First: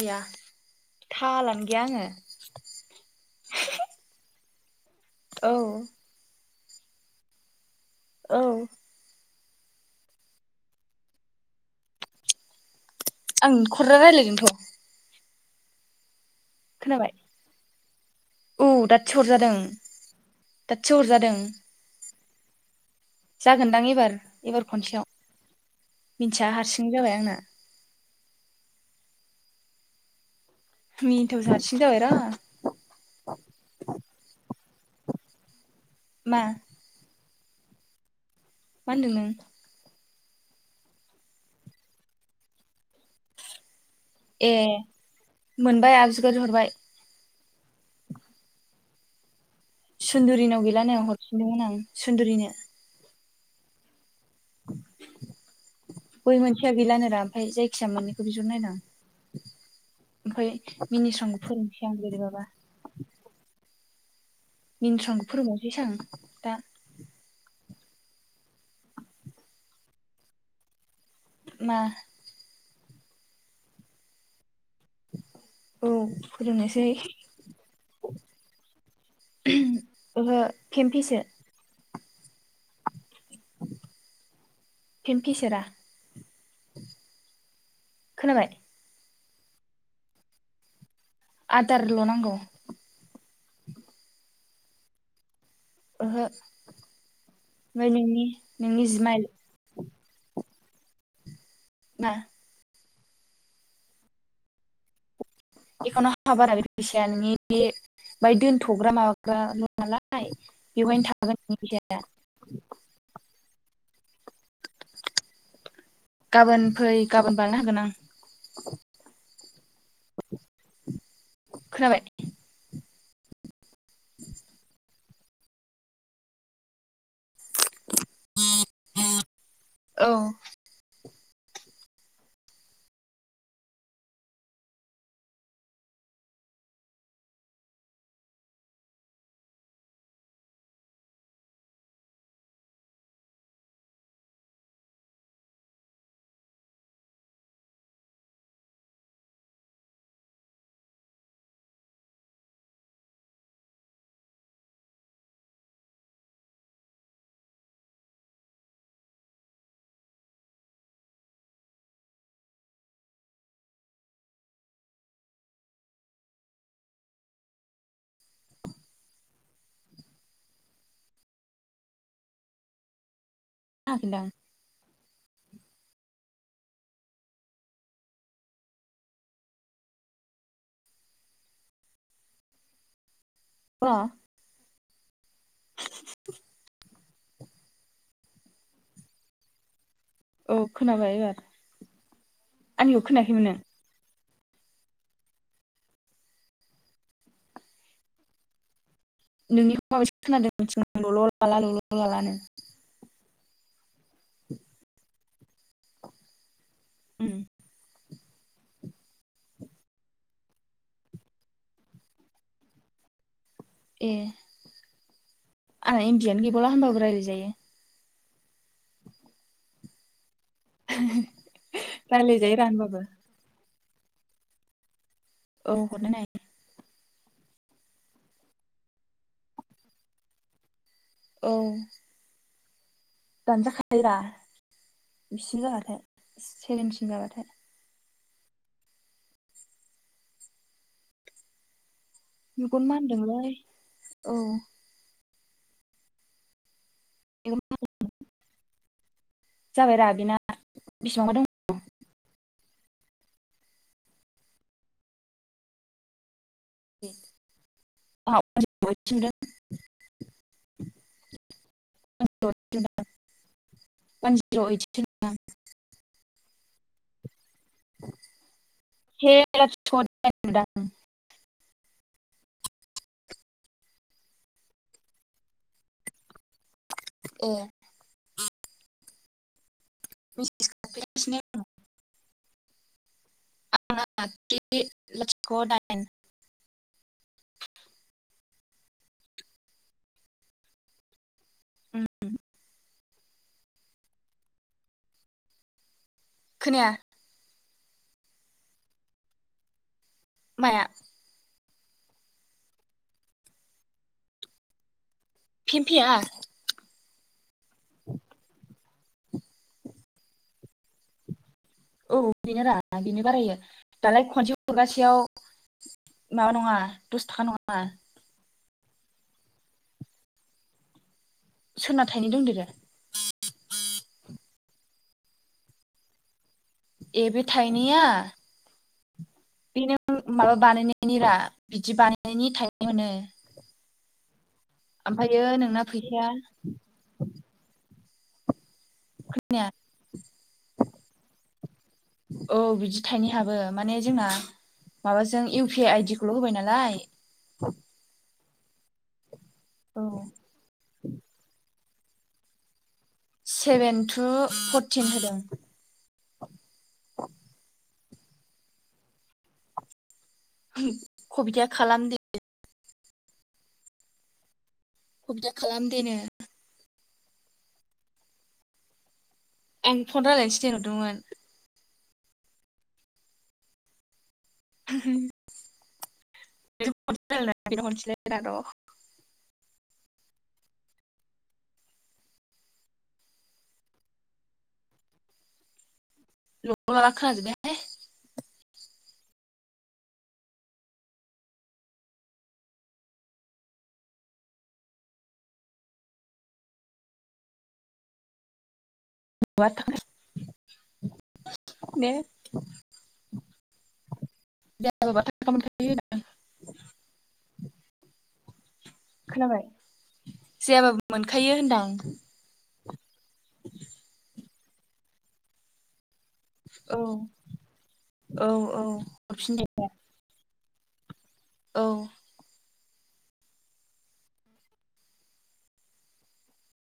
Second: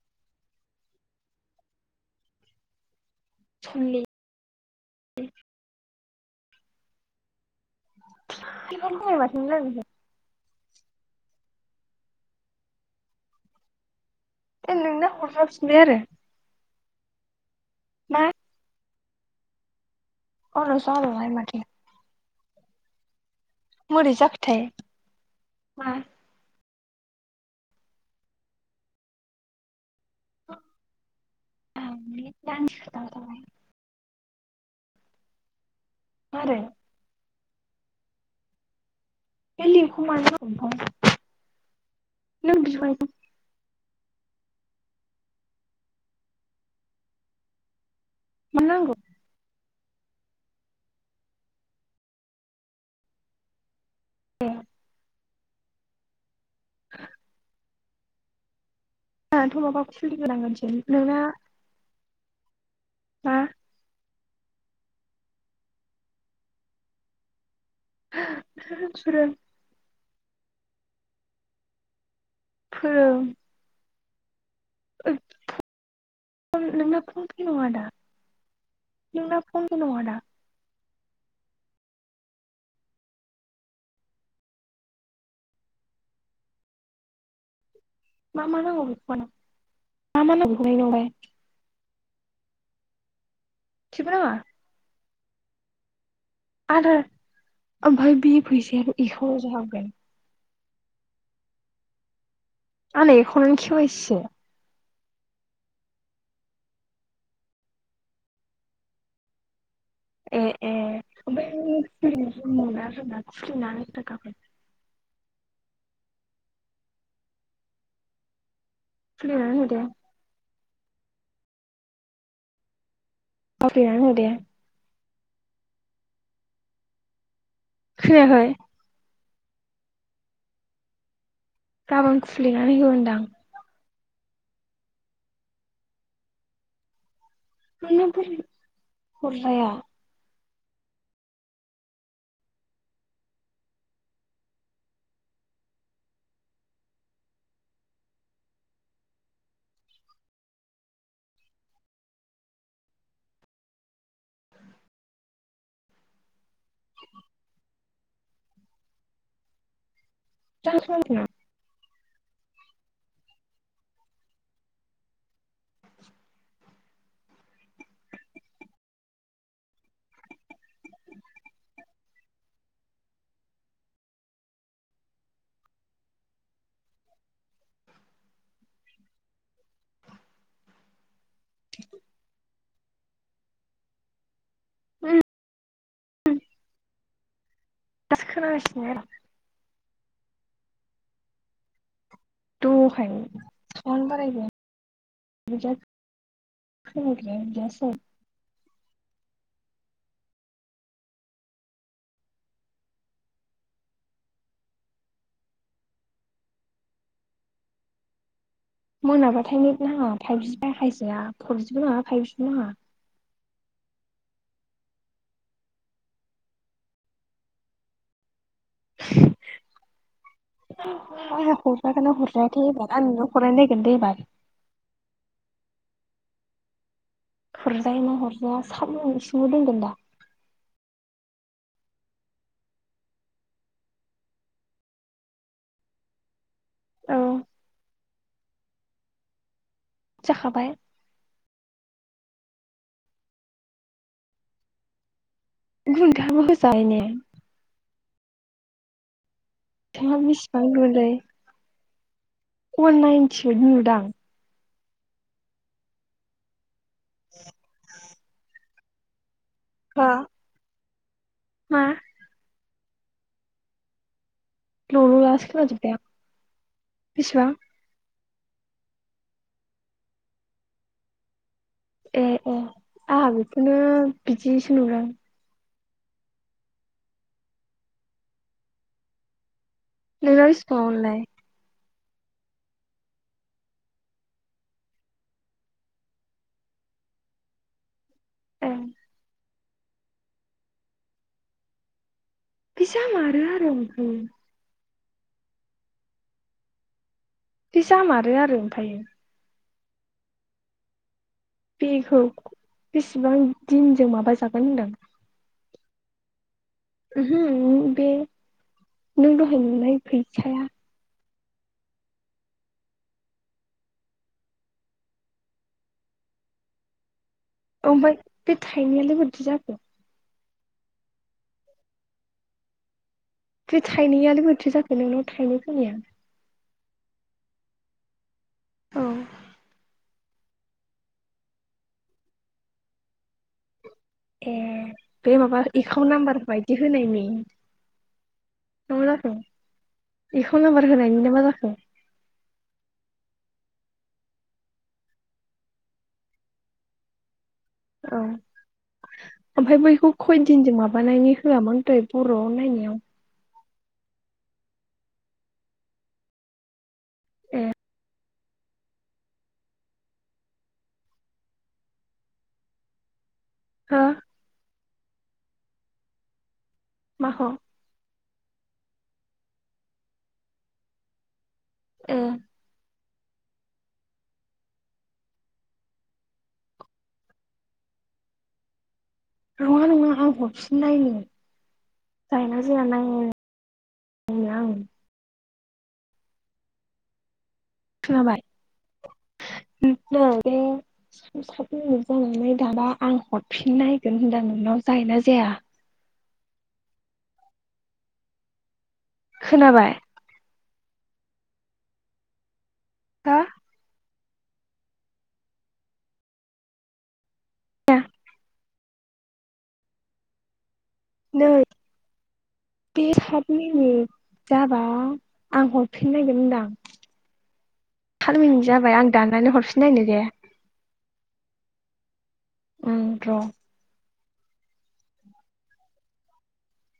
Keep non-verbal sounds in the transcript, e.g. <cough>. आया थालानो गैया आङो <unintelligible> औ औ <unintelligible> <unintelligible> आं खुरा राय <unintelligible> नो आरो खोनाबाय मा औ दा थिहर जादों। होनलाय माथो जागोनदां मोरै एबार जाखोथाय एबार खनसेयाव मा मिन्थिया हारसिं नो जाबाय आंना। <unintelligible> <unintelligible> ‌ हारसिं जाबाय र मारै मा होनदों नों? <unintelligible> नों बिबाय? ए मोनबाय आजुगाज्रि हरबाय। होननांगौ। सुन्दरिनाव गैला नायाव हरफिनदोंमोन आं सुन्दरिनो ए <inaudible> गय मोनसेया गैला नों रा ओमफ्राय जाय फिसा मोननैखौबो बिहरनायदों आं आ थमाबावखौ सोलिगोनांगोनसिम नोंना मिनिस्रांखौ फोरोंनोसै आं बोरैबाबा मा मिनस्रां फोरोंबावनोसै आं दा <unintelligible> मा फोरों औ फोरोंनोसै नोंना फन नङा आदा नोंना फननि नङादा केम्फिसो फिमकिसेरा मा खोनाबाय मा नांगौ <unintelligible> <unintelligible> दारल' नांगौ सिबो नाङा ओहो आदार ओमफ्राय भाय नोंनि बि फैसा नोंनि जिमाइल आरो <unintelligible> <unintelligible> आंना एखावनानो केवाइसिसो एखननो हा बारा बे फैसाया नोंनि बे बाय दोनथ'ग्रा माबाग्रा फैसाया <unintelligible> थाखा फै गाबोन फै गाबोन बानायना हागोन आं खुलिनानै होदे खोनाबाय <unintelligible> खोनायाखै औ गाबोन खुलिनानै हो होनदां <unintelligible> <unintelligible> <unintelligible> <inaudible> अ उम <inaudible> दासो खोनागासिनो आरो अ खोनाबाय एबार आंनिखौ खोनायाखैमोन नों दहाय <inaudible> नोंनिखौ माबैसे खोनादोंं ल' ल लाला ल'ल' लालानो। उम मोनाबाथाय नेट नाङा फाइभजि बाहायजाया फरजिबो नाङा फाइभजिबो नाङा। ए आंहा इमबियानो गैबावला होनबाबो रायलायजायो <inaudible> रायलायजायो रा होनबाबो <unintelligible> <unintelligible> औ हरना नाय हरजायो मा हरजाया <unintelligible> दोनगोन दा औ दानजाखायोरा बिसे जाबाथाय सेबेन्टिन औ जाबाथाय जाखाबाय मेगन मानदोंलै औ <unintelligible> <unintelligible> जाबायरा नोंहा बिना बेसेबां गोलै बेसिबां दं अवान नायेनटिओइट नुदां <inaudible> <unintelligible> हो <inaudible> हा <unintelligible> ल ल लालासो खोनाजोबबाय आं बिसिबां हे <unintelligible> ए ए आंहा बेखौनो बिदिसो नुदों ए नोंना‌ मेसेज बिसिबाङाव मोनलाय खालामफैगासिनो <unintelligible> <unintelligible> ए <unintelligible> जामारो आरो ओमफायो खोनाया बेजामारो आरो ओमफाय माया बेखौ बेसेबां दिनजों माबाजागोन होनदों फेमफेया ओमहो <inaudible> नों दहाय नुनाय फैसाया औ बेनो रा बेनो बारायो दालाय खनसे थुगासेयाव माबा नङा दस थाखा नङा ओमफ्राय बे थाइनायालाय मारैथो जाखो सोरना थाइनै दंदेरो। बे थाइनैआलाय बोरैथो जाखो नोंनाव थाइनै फैनाया? ए बे थायनैया औ बेनो माबा बानायनायनि रा बिदि बानायनायनि थाइनै मोनो। ए बे ओमफ्रायो माबा नोंना एकाउन्ट फैसाया नाम्बार बायदि होनायनि। मा मा जाखो जोंनिया एखौ नाम्बार होनायनिनो मा जाखो? औ बिदि थाइनै हाबो माने जोंना माबाजों इउ प आइ आइडि खौल' होबाय नालाय <inaudible> ओमफ्राय औ बैखौ खयदिनजों माबानायनि होआ मोन दहाय बर'आव नायनायाव। सेभेन टु फरटिन होदों। ए कबिथाया खालाम <unintelligible> हा? कबिटा खालामदे नो माखौ आं फन रायजलायनोसो दे होनहरदोंमोन। ए <inaudible> <unintelligible> नङा नङा आं हरफिन नायो जायोना जाया नायोनो आं ल' ला ला खोना जोबबाय हाय खोनाबाय बे सात मिनिट जानानै दाना आं हरफिन नायगोन होनदां नोंनाव जायो ना जाया? खोनाबाय? दे हा? <unintelligible> खोनाबाय जायाबा नै मोनखायो होनदां। बे हाबमेनि जाबा आं हरफि हरफिननायगोन होनदां औ सार औ मिनिट औ जाबाय आं दानानै हरफिनदो हरफिननायनो दे। औ। उम र'।